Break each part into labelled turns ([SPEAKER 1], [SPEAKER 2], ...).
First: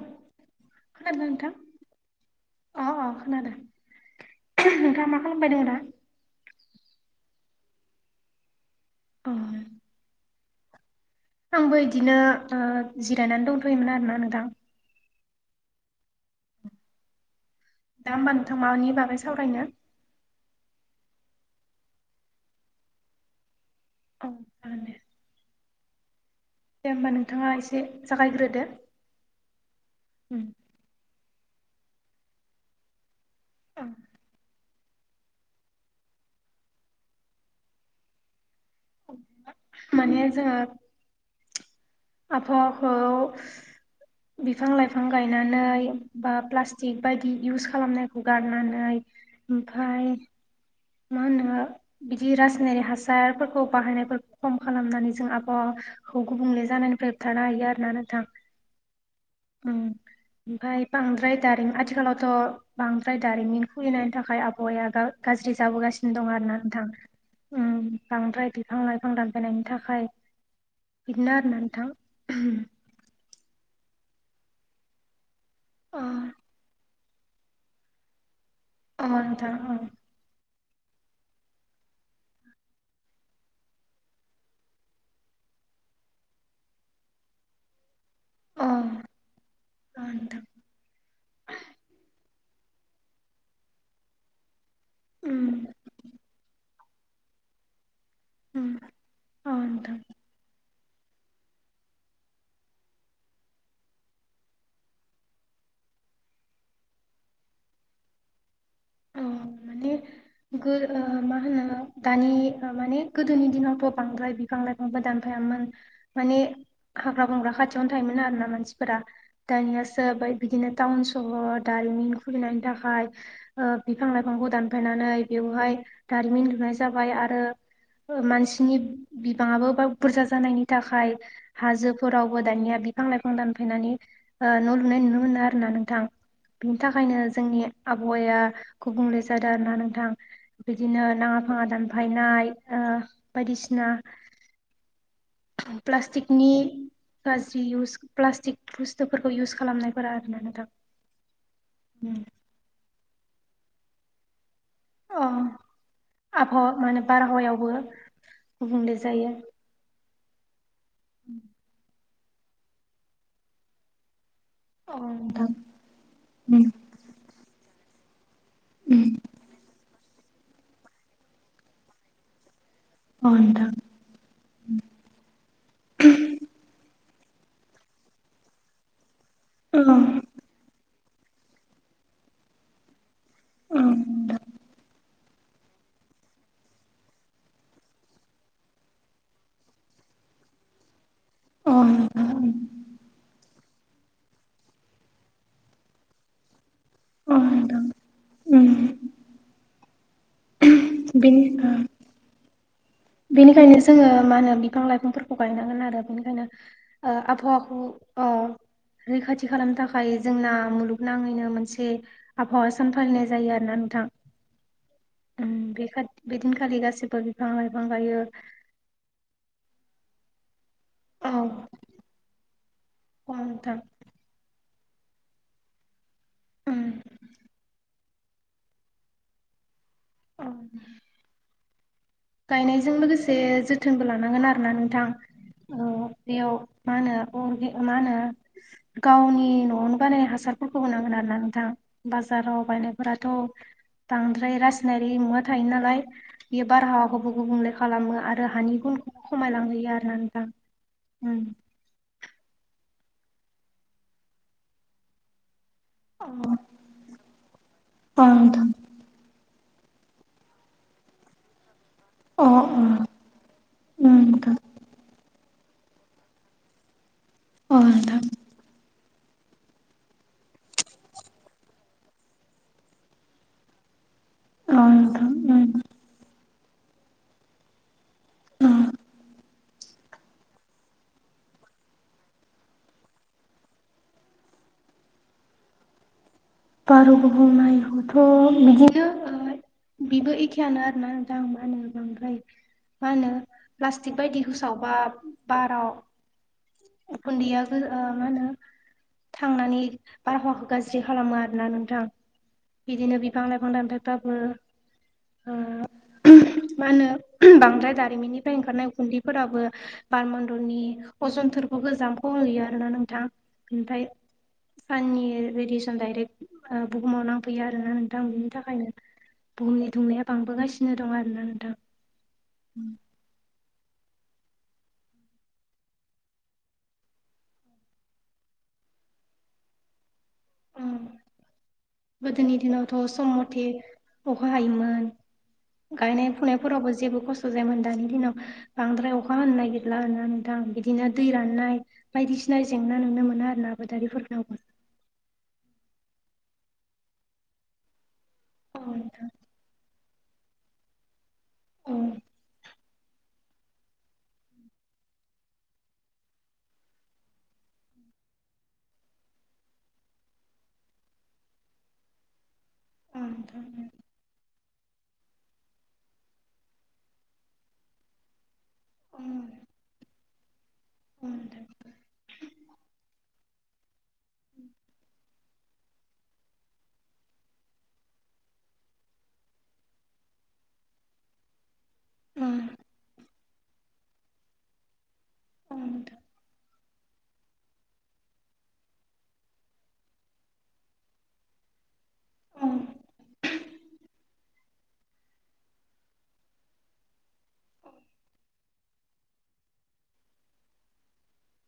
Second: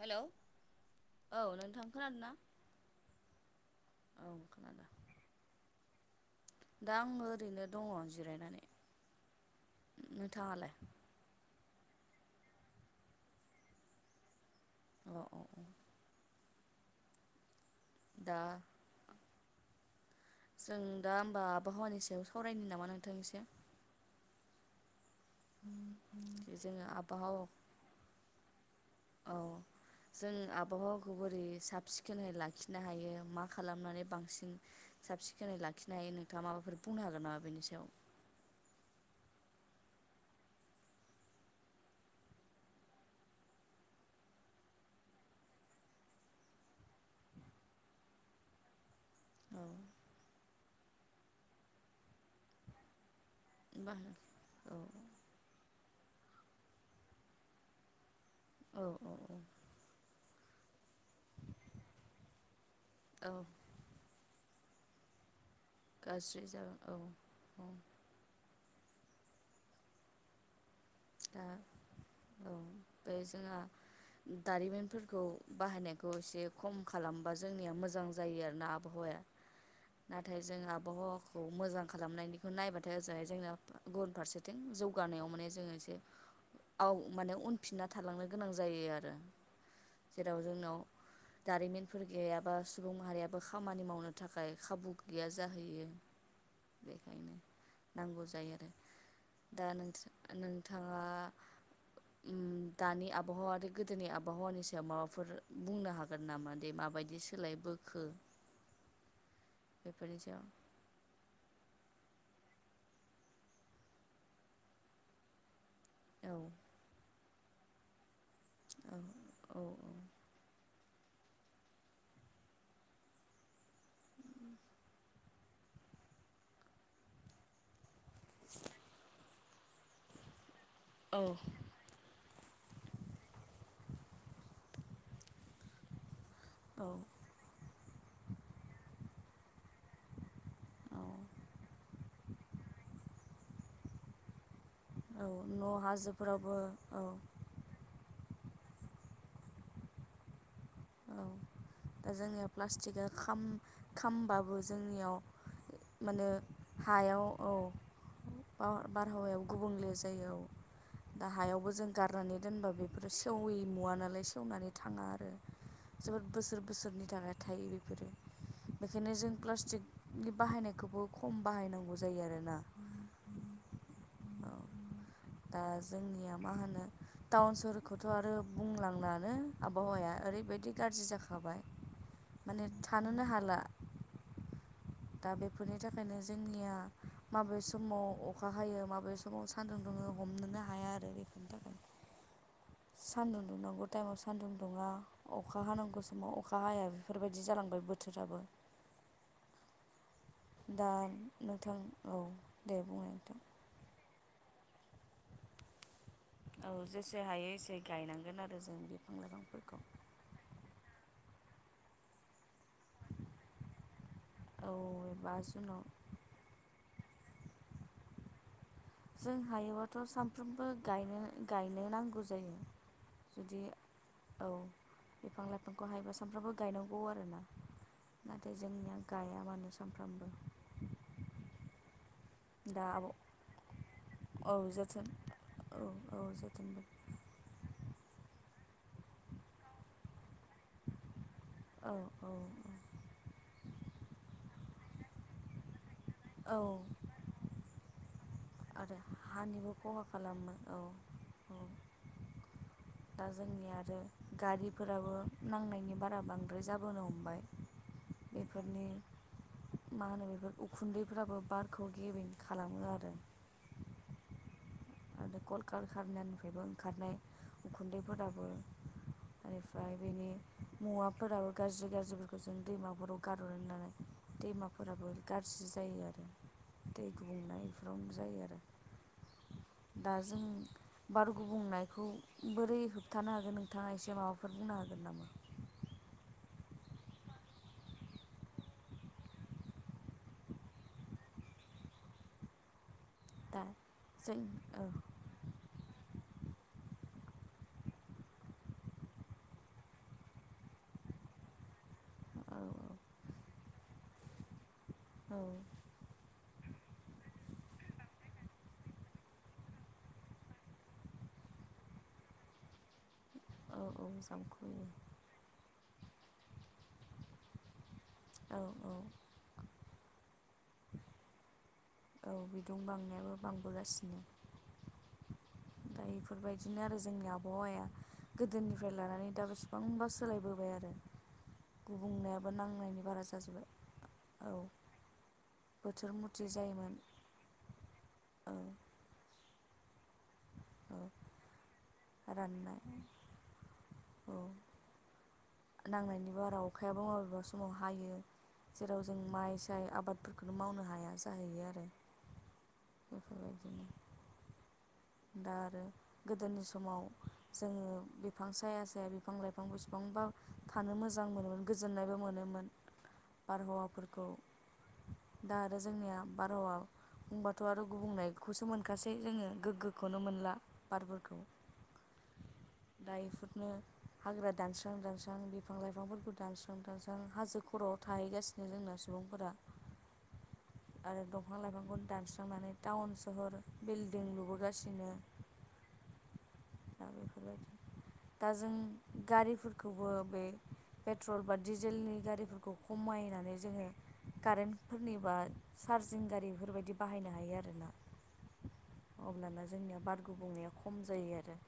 [SPEAKER 1] Hello.
[SPEAKER 2] खोनादों
[SPEAKER 1] औ
[SPEAKER 2] नोंथां
[SPEAKER 1] खोनादों ना
[SPEAKER 2] अ अ
[SPEAKER 1] औ
[SPEAKER 2] खादों।
[SPEAKER 1] खोनादों
[SPEAKER 2] नोंथाङा मा खालामबाय दं दा।
[SPEAKER 1] दा आङो ओरैनो दङ जिरायनानै।
[SPEAKER 2] अ
[SPEAKER 1] नोंथाङा लाय।
[SPEAKER 2] आंबो बिदिनो ओ जिरायनानै दंथ'योमोन आरोना नोंथां।
[SPEAKER 1] अ अ औ।
[SPEAKER 2] दा होमबा नोंथां मानि बागै सावरायनो।
[SPEAKER 1] जों दा होमबा आबहावानि सायाव सावरायनो नामा नोंथां एसे।
[SPEAKER 2] औ जागोन दे।
[SPEAKER 1] जोङो
[SPEAKER 2] दे होमबा
[SPEAKER 1] आबहावा
[SPEAKER 2] नोंथाङा एसे जागायग्रो
[SPEAKER 1] औ जों आबहावाखौ बोरै। साब सिखोनै लाखिनो हायो मा खालामनानै बांसिन। साब सिखोनै लाखिनो हायो नोंथाङा माबाफोर बुंनो हागोन नामा बेनि सायाव।
[SPEAKER 2] माने जोंङो आबहावाखौ बिफां लाइफां गायनानै बा प्लाष्टिक बायदि इउस खालामनायखौ गारनानै।
[SPEAKER 1] औ
[SPEAKER 2] ओमफ्राय मा होनो बिदि रासायनारिक हासार फोर। खौ
[SPEAKER 1] होमबा
[SPEAKER 2] बाहायनायफोर खम
[SPEAKER 1] औ
[SPEAKER 2] खालामनानै जों आबहावाखौ गुबुंले जानायनिफ्राय होबथानो हायो आरो ना नोंथां।
[SPEAKER 1] औ औ औ।
[SPEAKER 2] उम ओमफ्राय बांद्राय दारिमिन आथिखालावथ' बांद्राय
[SPEAKER 1] औ
[SPEAKER 2] दारिमिन खुलिनायनि थाखाय आब आबहवाया गाज्रि जाबोगासिनो दं
[SPEAKER 1] गाज्रि
[SPEAKER 2] आरो ना
[SPEAKER 1] जागोन
[SPEAKER 2] नोंथां
[SPEAKER 1] औ औ
[SPEAKER 2] उम बांद्राय बिफां लायफां दानफायनायनि थाखाय। बिदिनो
[SPEAKER 1] दा
[SPEAKER 2] आरोना नोंथां
[SPEAKER 1] औ बे जोंहा दारिमिनफोरखौ
[SPEAKER 2] अ
[SPEAKER 1] बाहायनायखौ एसे खम खालामबा जोंनिया मोजां जायो आरो।
[SPEAKER 2] अ
[SPEAKER 1] आबहावाया
[SPEAKER 2] नोंथां अ
[SPEAKER 1] नाथाय जों आबहावाखौ मोजां खालामनायनिखौ नायबाथाय ओजोंहाय जोंना गुबुन फारसेथिं जौगानायाव माने जोङो एसे औ माने उनफिनना थालांनो गोनां
[SPEAKER 2] अ
[SPEAKER 1] जायो आरो
[SPEAKER 2] अ
[SPEAKER 1] जेराव
[SPEAKER 2] नोंथां
[SPEAKER 1] जोंनाव दारिमिनफोर गैया। बा सुबुं माहारियाबो खामानि मावनो थाखाय खाबु गैया
[SPEAKER 2] उम
[SPEAKER 1] जाहैयो। बेखायनो नांगौ जायो
[SPEAKER 2] उम
[SPEAKER 1] आरो
[SPEAKER 2] अ
[SPEAKER 1] दा
[SPEAKER 2] नोंथां
[SPEAKER 1] नोंसोर नों
[SPEAKER 2] [inaudible]
[SPEAKER 1] दानि आबहावा आरो गोदोनि आबहावानि सायाव माबाफोर बुंनो हागोन नामा दे माबायदि सोलायबोखो? बोखो।
[SPEAKER 2] अ माने गो मा होनो। दानि माने गोदोनि दिनावथ' बांद्राय बिफां लाइफांफोर दानफायामोन
[SPEAKER 1] औ
[SPEAKER 2] माने हाग्रा बंग्रा खाथियावनो थायोमोन आरो ना। मानसिफोरा
[SPEAKER 1] औ
[SPEAKER 2] दानिया सोबाय बिदिनो टाउन सहर दारिमिन खुलिनायनि थाखाय बिफां लाइफांखौ दानफायनानै बेवहाय दारिमिन लुनाय जाबाय आरो मानसिनि बिबाङाबो बुरजा जानायनि थाखाय
[SPEAKER 1] औ
[SPEAKER 2] हाजोफोराव दानिया बिफां लाइफां दानफायनानै न लुनाय नुनो मोनो आरो ना नोंथां। बिनि
[SPEAKER 1] औ
[SPEAKER 2] थाखायनो जोंनि आबहावाया गुबुंले जादों आरो ना नोंथां।
[SPEAKER 1] औ
[SPEAKER 2] बिदिनो नाङा फाङा दानफायनाय ओ बायदि सिना
[SPEAKER 1] औ न'
[SPEAKER 2] प्लास्टिकनि
[SPEAKER 1] हाजोफोरावबो औ
[SPEAKER 2] गाज्रि इउस प्लास्टिक बुस्थुफोरखौ इउस खालामनायफोरा आरोना ना नोंथां।
[SPEAKER 1] औ दा जोंनिया प्लास्टिकआ खामानियाव खामबाबो जोंनियाव
[SPEAKER 2] अ
[SPEAKER 1] माने
[SPEAKER 2] आबहावा माने
[SPEAKER 1] हायाव औ
[SPEAKER 2] बारहावायावबो गुबुंले जायो
[SPEAKER 1] बारहावायाव गुबुंले जा दा हायावबो जों गारनानै दोनबा बेफोरो सेवैमुवा नालाय सेवनानै
[SPEAKER 2] अ
[SPEAKER 1] थाङा आरो।
[SPEAKER 2] नोंथां
[SPEAKER 1] जोबोद बोसोर
[SPEAKER 2] उम
[SPEAKER 1] बोसोरनि थाखाय थायो बेफोरो
[SPEAKER 2] उम
[SPEAKER 1] बेखायनो जों प्लास्टिक बाहायनायखौबो खम बाहायनांगौ जायो आरोना।
[SPEAKER 2] अ नोंथां
[SPEAKER 1] औ दा जोंनिया मा होनो? टाउन सहरखौथ आरो बुंनांलानो
[SPEAKER 2] अ
[SPEAKER 1] आबहावाया ओरै गाज्रि जाखाबाय माने थानोनो हाला।
[SPEAKER 2] नोंथां
[SPEAKER 1] दा बेफोरनि थाखायनो जोंनिया माबे समाव अखा हायो माबे समाव सान्दुं दुङो हमनोनो हाया आरो बेफोरनि
[SPEAKER 2] ओम
[SPEAKER 1] सान्दुंनांगौ टाइमाव सान्दुं दुंङा अखा हानांगौ समाव अखा हाया।
[SPEAKER 2] अ
[SPEAKER 1] बेफोरबायदि
[SPEAKER 2] नोंथां
[SPEAKER 1] जालांबाय बोथोराबो।
[SPEAKER 2] उम
[SPEAKER 1] दा
[SPEAKER 2] बेनि ओ
[SPEAKER 1] नोंथां औ दे बुं
[SPEAKER 2] बेनिखायनो जोङो मा होनो बिफां लाइफांफोरखौ गायनांगोन आरो। बेनिखायनो
[SPEAKER 1] औ जेसे हायो एसे
[SPEAKER 2] आबहावाखौ ओ
[SPEAKER 1] गायनांगोन आरो जों बिफां
[SPEAKER 2] रैखाथि खालामनो
[SPEAKER 1] लाइफांफोरखौ
[SPEAKER 2] थाखाय जोंना मुलुगनाङैनो मोनसे आबहावा सान फालिनाय जायो आरो ना नोंथां
[SPEAKER 1] औ एबा जुनाव
[SPEAKER 2] बे बेदिनखालि गासिबो बिफां लाइफां गाइयो।
[SPEAKER 1] जों हायोबो सानफ्रोमबो
[SPEAKER 2] औ
[SPEAKER 1] गायनो नांगौ जायो
[SPEAKER 2] औ
[SPEAKER 1] जुदि
[SPEAKER 2] नोंथां
[SPEAKER 1] औ बिफां लाइफांखौ हायोबा सानफ्रामबो
[SPEAKER 2] उम
[SPEAKER 1] गायनांगौ आरोना। नाथाय जोंनिया गाया मानो सानफ्रामबो
[SPEAKER 2] औ।
[SPEAKER 1] दा
[SPEAKER 2] गायनायजों
[SPEAKER 1] आब'
[SPEAKER 2] लोगोसे जोथोनबो लानांगोन
[SPEAKER 1] औ
[SPEAKER 2] आरोना नोंथां।
[SPEAKER 1] जोथोन
[SPEAKER 2] औ बेयाव मा होनो मा होनो गावनि न आवनो बानायनाय हासार होनांगोन आरो ना नोंथां
[SPEAKER 1] औ औ
[SPEAKER 2] बाजाराव बायनायफोराथ बांद्राय रा नारि मुवा थायो नालाय
[SPEAKER 1] औ
[SPEAKER 2] बियो बारहावाखौबो गुबुंले खालामो आरो हानि
[SPEAKER 1] आरो
[SPEAKER 2] गुनखौबो
[SPEAKER 1] हानिबो
[SPEAKER 2] खमायलांहोयो
[SPEAKER 1] खहा
[SPEAKER 2] आरोना नोंथां
[SPEAKER 1] खालामो औ
[SPEAKER 2] उम
[SPEAKER 1] औ दा जोंनि आरो गारिफोराबो नांनाय नि बारा बांद्राय
[SPEAKER 2] अ
[SPEAKER 1] जाबोनो हमबाय
[SPEAKER 2] नोंथां
[SPEAKER 1] बेफोरनि मा होनो बेफोर उखुन्दैफ्राबो बारखौ गेबिं खालामो आरो
[SPEAKER 2] ओम नोंथां
[SPEAKER 1] कल खारनानिफ्रायबो ओंखारनाय
[SPEAKER 2] अ नोंथां
[SPEAKER 1] उखुन्दैफोराबो बेनिफ्राय बेनि मुवाफोराबो गाज्रि गाज्रिफोरखौ जों दैमाफोराव गारहरो नालाय
[SPEAKER 2] अ
[SPEAKER 1] दैमाफोराबो
[SPEAKER 2] नोंथां
[SPEAKER 1] गाज्रि जायो आरो दै गुबुंनाय बेफोरावनो जायो आरो
[SPEAKER 2] उम अ
[SPEAKER 1] दा जों बार गुबुंनायखौ बोरै होबथानो हागोन नोंथाङा एसे माबाफोर बुंनो हागोन नामा
[SPEAKER 2] बार गुबुंनायखौथ' बिदिनो ओ बेबो एखेयानो आरोना नोंथां मा होनोमोन बांद्राय मा होनो
[SPEAKER 1] दा
[SPEAKER 2] प्लास्टिक
[SPEAKER 1] जों
[SPEAKER 2] बायदिखौ सावबा बाराव उखनदिया गो ओ मा होनो थांनानै बारहावाखौ गाज्रि खालामो आर रोना नोंथां बिदिनो बिफां लाइफां दानफायबाबो
[SPEAKER 1] औ।
[SPEAKER 2] ओ मा होनो बांद्राय दारिमिननिफ्राय ओंखारनाय उखुन्दैफोराबो बारमन्द'नि अजनथोरफ गोजामख' हैयो आरोना नोंथां।
[SPEAKER 1] औ औ
[SPEAKER 2] ओमफाय
[SPEAKER 1] जामखुयो
[SPEAKER 2] साननि रे-रेडियसन डायरेक्ट ओ बुहुमाव नांफैयो आरोना नों थां बिनि
[SPEAKER 1] औ
[SPEAKER 2] थाखायनो
[SPEAKER 1] औ
[SPEAKER 2] बुहुमनि दुंनाया बांबोगासिनो दं आरोना नोंथां।
[SPEAKER 1] औ बिदुं बांनायाबो बांबोगासिनो। दा इफोरबायदिनो आरो जोंनि आबहावाया गोदोनिफ्राय लानानै दा बेसेबांबा सोलायबोबाय आरो
[SPEAKER 2] उम।
[SPEAKER 1] गुबुंनायाबो
[SPEAKER 2] गोदोनि
[SPEAKER 1] नांनायनि
[SPEAKER 2] दिनावथ'
[SPEAKER 1] बारा
[SPEAKER 2] सम
[SPEAKER 1] जाजोब्बाय
[SPEAKER 2] मथे अखा
[SPEAKER 1] औ
[SPEAKER 2] हायोमोन
[SPEAKER 1] बोथोर
[SPEAKER 2] गायनाय
[SPEAKER 1] मथे
[SPEAKER 2] फुनायफोरावबो
[SPEAKER 1] जायोमोन
[SPEAKER 2] जेबो खस्थ' जायामोन दानि दिनाव
[SPEAKER 1] औ
[SPEAKER 2] बांद्राय अखा हानो नागिरला आरोना नों थां
[SPEAKER 1] औ
[SPEAKER 2] बिदिनो दै राननाय बायदिसिना
[SPEAKER 1] राननाय
[SPEAKER 2] जेंना नुनो मोना आरोना आबादारिफोर
[SPEAKER 1] औ
[SPEAKER 2] नावबो
[SPEAKER 1] नांनायनि बारा अखायाबो मबेबा समाव हायो
[SPEAKER 2] औ
[SPEAKER 1] जेराव जों
[SPEAKER 2] नोंथां
[SPEAKER 1] माइ साय आबाद फोरखौनो मावनो हाया जाहैयो आरो
[SPEAKER 2] उम।
[SPEAKER 1] बेफोरबायदिनो दा आरो गोदोनि समाव जोङो बिफां साया साया बिफां लाइफां बेसेबां बा थानो मोजां मोनोमोन गोजोननायबो मोनोमोन।
[SPEAKER 2] नोंथां
[SPEAKER 1] बारहावाफोरखौ दा आरो जोंनिया बारहावा बुंबाथ' आरो गुबुंनायखौसो मोनखासै
[SPEAKER 2] औ
[SPEAKER 1] जोङो
[SPEAKER 2] नोंथां
[SPEAKER 1] गोग्गो खौनो मोनला
[SPEAKER 2] औ
[SPEAKER 1] बारफोरखौ दा इफोरनो हाग्रा दानस्रां दानस्रां बि फां लाइफांफोरखौ दानस्रां दानस्रां हाजो खर'आव थाहैगासिनो जोंना सुबुंफोरा। आरो दंफां लाइफां बुहुथ
[SPEAKER 2] औ
[SPEAKER 1] दानस्रांनानै टाउन सहर बिल्डिं लुबोगासिनो।
[SPEAKER 2] उम।
[SPEAKER 1] दा बेफोरबायदि दा जों गारिफोरखौबो बे पेट्रल बा डिजेलनि गारिफोरखौ
[SPEAKER 2] औ
[SPEAKER 1] खमायनानै जोङो कारेन्टफुरनिबा चार्जिं गारि इफोरबायदि बाहायनो हायो आरोना।
[SPEAKER 2] [inaudible]
[SPEAKER 1] अब्लाना जोंनिया बारगुबुंनाया खम जायो आरो।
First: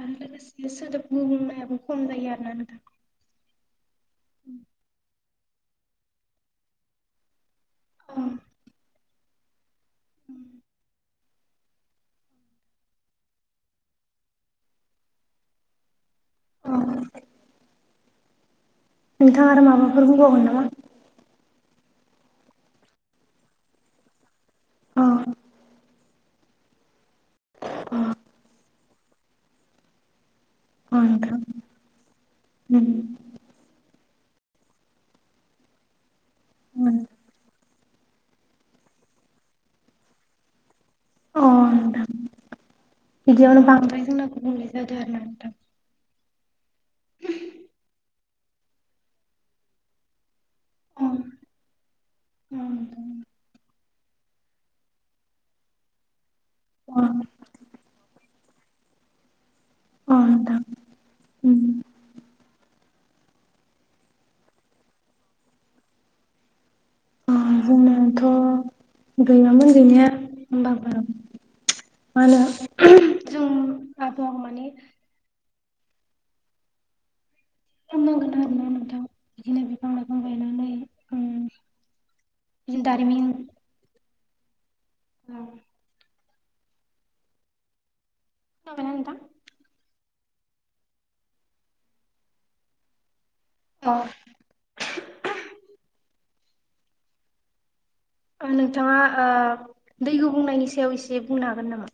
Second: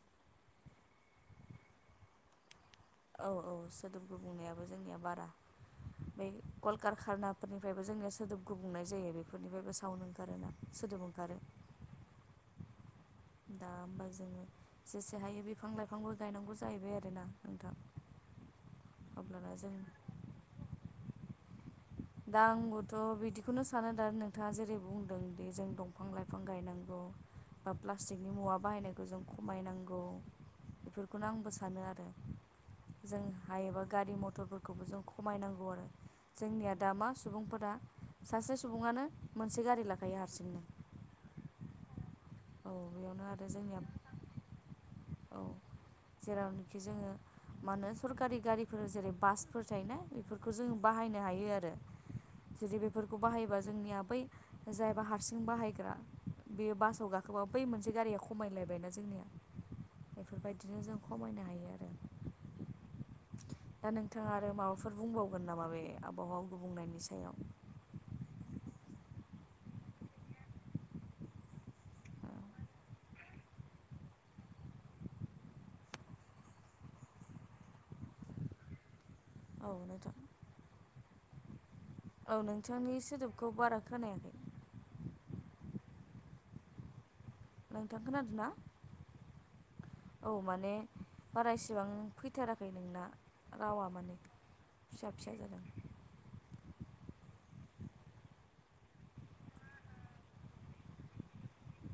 [SPEAKER 2] आरो लोगोसे सोदोब गुबुंनायाबो खम जायो आरोना नोंथां।
[SPEAKER 1] औ औ सोदोब गुबुंनायाबो जोंनिया बारा बे गलकार खानाब फोरनिफ्रायबो जोंनिया
[SPEAKER 2] औ
[SPEAKER 1] सोदोब गुबुंनाय जायो बेफोरनिफायबो साउन्ड ओंखारोना सोदोब ओंखारो। दा होमबा जोङो जेसे हायो बिफां लाइफांबो गायनांगौ
[SPEAKER 2] औ
[SPEAKER 1] जाहैबाय आरोना नोंथां। अब्लाना
[SPEAKER 2] नोंथाङा आर
[SPEAKER 1] जों
[SPEAKER 2] माबाफोर बुंबावगोन नामा?
[SPEAKER 1] दा आंबोथ' बिदिखौनो सानो दा नोंथाङा जेरै
[SPEAKER 2] अ
[SPEAKER 1] बुंदों दि जों दंफां लाइ फां गायनांगौ बा
[SPEAKER 2] अ
[SPEAKER 1] प्लास्टिकनि मुवा बाहायनायखौ जों खमायनांगौ।
[SPEAKER 2] अ
[SPEAKER 1] बेफोरखौनो
[SPEAKER 2] नोंथां
[SPEAKER 1] आंबो सानो आरो
[SPEAKER 2] उम
[SPEAKER 1] जों हायोबा गारि मथरफोरखौबो जों खमायनांगौ आरो जोंनिया दा
[SPEAKER 2] उम
[SPEAKER 1] मा सुबुंफोरा सासे सुबुङानो मोनसे गारि लाखायो हारसिंनो।
[SPEAKER 2] अह नोंथां।
[SPEAKER 1] औ बेयावनो आरो
[SPEAKER 2] बिदियावनो
[SPEAKER 1] जोंनिया
[SPEAKER 2] बांद्राय जोंना गुबुंले जादों आरोना
[SPEAKER 1] औ
[SPEAKER 2] नोंथां।
[SPEAKER 1] जेरावनोखि जोङो मा होनो सरकारि गारिफोर जेरै बासफोर थायोना बेफोरखौ जोङो
[SPEAKER 2] अ
[SPEAKER 1] बाहायनो हायो आरो जुदि
[SPEAKER 2] नोंथां
[SPEAKER 1] बेफोरखौ बाहायोबा जोंनिया बै जायबा हारसिं बाहायग्रा बेयो
[SPEAKER 2] अ
[SPEAKER 1] बासाव गाखोबा बै मोनसे गारिया खमायलायबायना जोंनिया।
[SPEAKER 2] अ नोंथां
[SPEAKER 1] बेफोरबायदिनो जों खमायनो
[SPEAKER 2] उम
[SPEAKER 1] हायो आरो। दा नोंथाङा आरो माबाफोर बुंबावगोन नामा बे आबहावा गुबुंनायनि सायाव
[SPEAKER 2] जोंनाथ' गैयामोन गैनाया होमबाबो मा होनो जों आबहावा माने बुंनांगोन आरोना नोंथां बिदिनो
[SPEAKER 1] औ
[SPEAKER 2] बिफां
[SPEAKER 1] नोंथां
[SPEAKER 2] लाइफां गायनानै उम
[SPEAKER 1] औ
[SPEAKER 2] बिदिनो
[SPEAKER 1] नोंथांनि
[SPEAKER 2] दारिमिन
[SPEAKER 1] सोदोबखौ बारा खोनायाखै।
[SPEAKER 2] औ।
[SPEAKER 1] नोंथां खोनादों ना
[SPEAKER 2] खोनाबायना नोंथां?
[SPEAKER 1] औ माने बारा एसेबां फैथाराखै नोंना। रावा
[SPEAKER 2] अ
[SPEAKER 1] माने फिसा फिसा जादों।
[SPEAKER 2] नोंथाङा ओ दै गुबुंनायनि सायाव एसे बुंनो हागोन नामा?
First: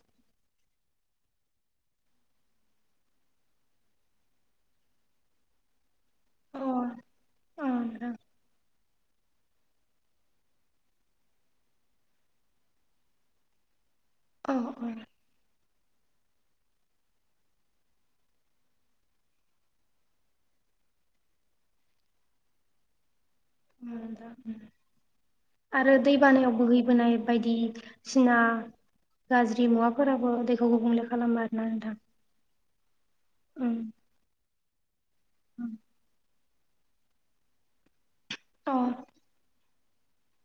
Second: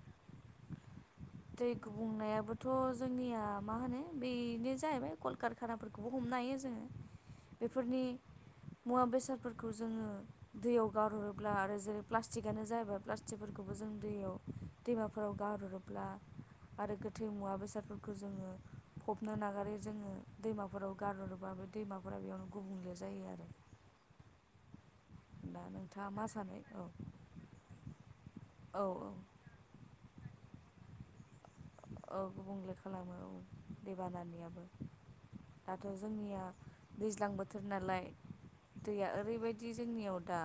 [SPEAKER 1] दै गुबुंनायाबोथ' जोंनिया मा होनो बेनो जाहैबाय कलकारखानाफोर खौबो हमनो हायो
[SPEAKER 2] अ
[SPEAKER 1] जोङो
[SPEAKER 2] अ
[SPEAKER 1] बेफोरनि
[SPEAKER 2] नोंथां
[SPEAKER 1] मुवा बेसादफोरखौ जोङो दैयाव गारहरोब्ला आरो जेरै प्लास्टिकानो जाबाय प्लास्टिकफोरखौबो जों दैयाव
[SPEAKER 2] अ
[SPEAKER 1] दैमाफोराव गारहरोब्ला आरो गोथै मुवा बेसादफोरखौ जोङो फबनो नागारै जोङो दैमाफोराव गारहरोबा दैमाफोरा बेयावनो गुबुंले जायो आरो।
[SPEAKER 2] उम दा उम।
[SPEAKER 1] दा
[SPEAKER 2] आरो
[SPEAKER 1] नोंथाङा मा
[SPEAKER 2] दैबानायाव
[SPEAKER 1] सानो औ
[SPEAKER 2] बोहैबोनाय बायदिसिना
[SPEAKER 1] औ
[SPEAKER 2] गाज्रि मुवाफोराबो दैखौ गुबुंले खालामो आरोना नोंथां।
[SPEAKER 1] औ गुबुंले खालामो औ
[SPEAKER 2] ओं
[SPEAKER 1] देबानानियाबो। दाथ' जोंनिया दैज्लां बोथोर नालाय
[SPEAKER 2] अ
[SPEAKER 1] दैया ओरैबाय दि जोंनियाव दा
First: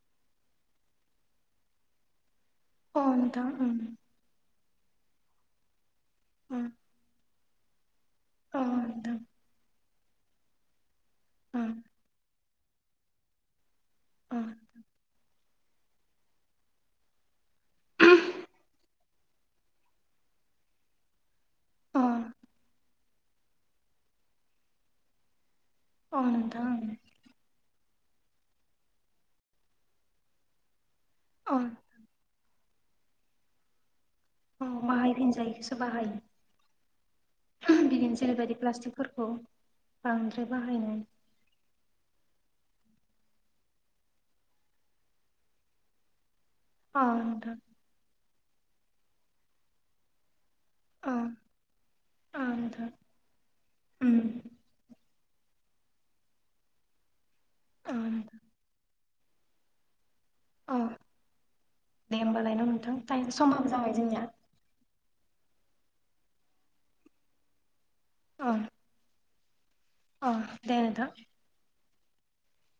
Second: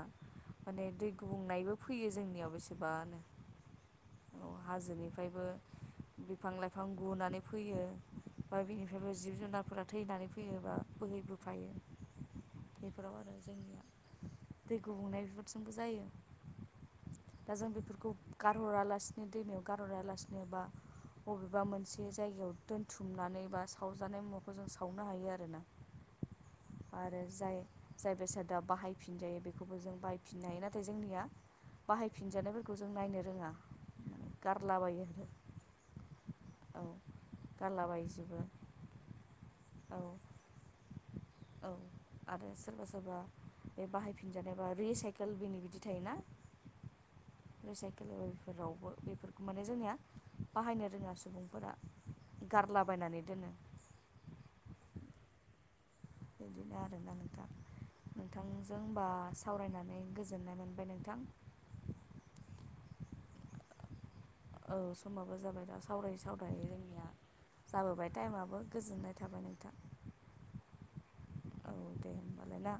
[SPEAKER 1] माने दै गुबुंनायबो फैयो जोंनियाव
[SPEAKER 2] औ
[SPEAKER 1] बेसेबानो
[SPEAKER 2] नोंथां उम।
[SPEAKER 1] औ हाजोनिफ्रायबो बिफां
[SPEAKER 2] ओं
[SPEAKER 1] लाइफां गुनानै फैयो। बा
[SPEAKER 2] अ
[SPEAKER 1] बिनिफ्रायबो
[SPEAKER 2] नोंथां
[SPEAKER 1] जिब जुनारफोरा थैनानै फैयोबा
[SPEAKER 2] ओं
[SPEAKER 1] बोहैबोफायो। बेफोराव आरो जोंनिया
[SPEAKER 2] ओं
[SPEAKER 1] दै गुबुंनाय बेफोरजोंबो जायो। दा जों बेफोरखौ गारहरालासिनो दैमायाव गारहरालासिनो बा बबेबा
[SPEAKER 2] अ
[SPEAKER 1] मोनसे जायगायाव दोनथुमनानै बा सावजानाय मुवाखौ जों सावनो हायो आरोना।
[SPEAKER 2] औ नोंथां उम।
[SPEAKER 1] आरो जाय जाय बेसादा बाहायफिनजायो बेखौबो जों बाहायफिननो हायो नाथाय जोंनिया
[SPEAKER 2] अ
[SPEAKER 1] बाहायफिनजानाय फोर खौ जों नायनो रोङा गारलाबायो।
[SPEAKER 2] सो
[SPEAKER 1] औ
[SPEAKER 2] बाहायो [unintelligible] बिदिनो
[SPEAKER 1] गारलाबायजोबो
[SPEAKER 2] जेरैबायदि प्लास्तिकफोरखौ
[SPEAKER 1] औ
[SPEAKER 2] बांद्राय बाहायनाय
[SPEAKER 1] औ आरो सोरबा सोरबा बे बाहायफिनजानायबा रिसाइकेल बिनि बिदि थायोना
[SPEAKER 2] अ नोंथां
[SPEAKER 1] फोरावबो बेफोरखौ माने जोंनिया बाहायनो
[SPEAKER 2] अ
[SPEAKER 1] रोङा सुबुंफोरा
[SPEAKER 2] अ नोंथां
[SPEAKER 1] गारलाबायनानै दोनो
[SPEAKER 2] उम
[SPEAKER 1] बिदिनो आरोना नोंथां
[SPEAKER 2] अ नोंथां
[SPEAKER 1] नोंथांजों बा सावरायनानै गोजोननाय
[SPEAKER 2] औ
[SPEAKER 1] मोनबाय नोंथां
[SPEAKER 2] दे होमबालाय न' नोंथां टाइम समाबो जाबाय जोंनिया
[SPEAKER 1] औ समाबो जाबाय दा सावरायै सावरायै जोंनिया जाबोबाय
[SPEAKER 2] अ
[SPEAKER 1] टाइमाबो गोजोननाय थाबाय नोंथां
[SPEAKER 2] अ देे नोंथां
[SPEAKER 1] औ दे होमब्लालाय ना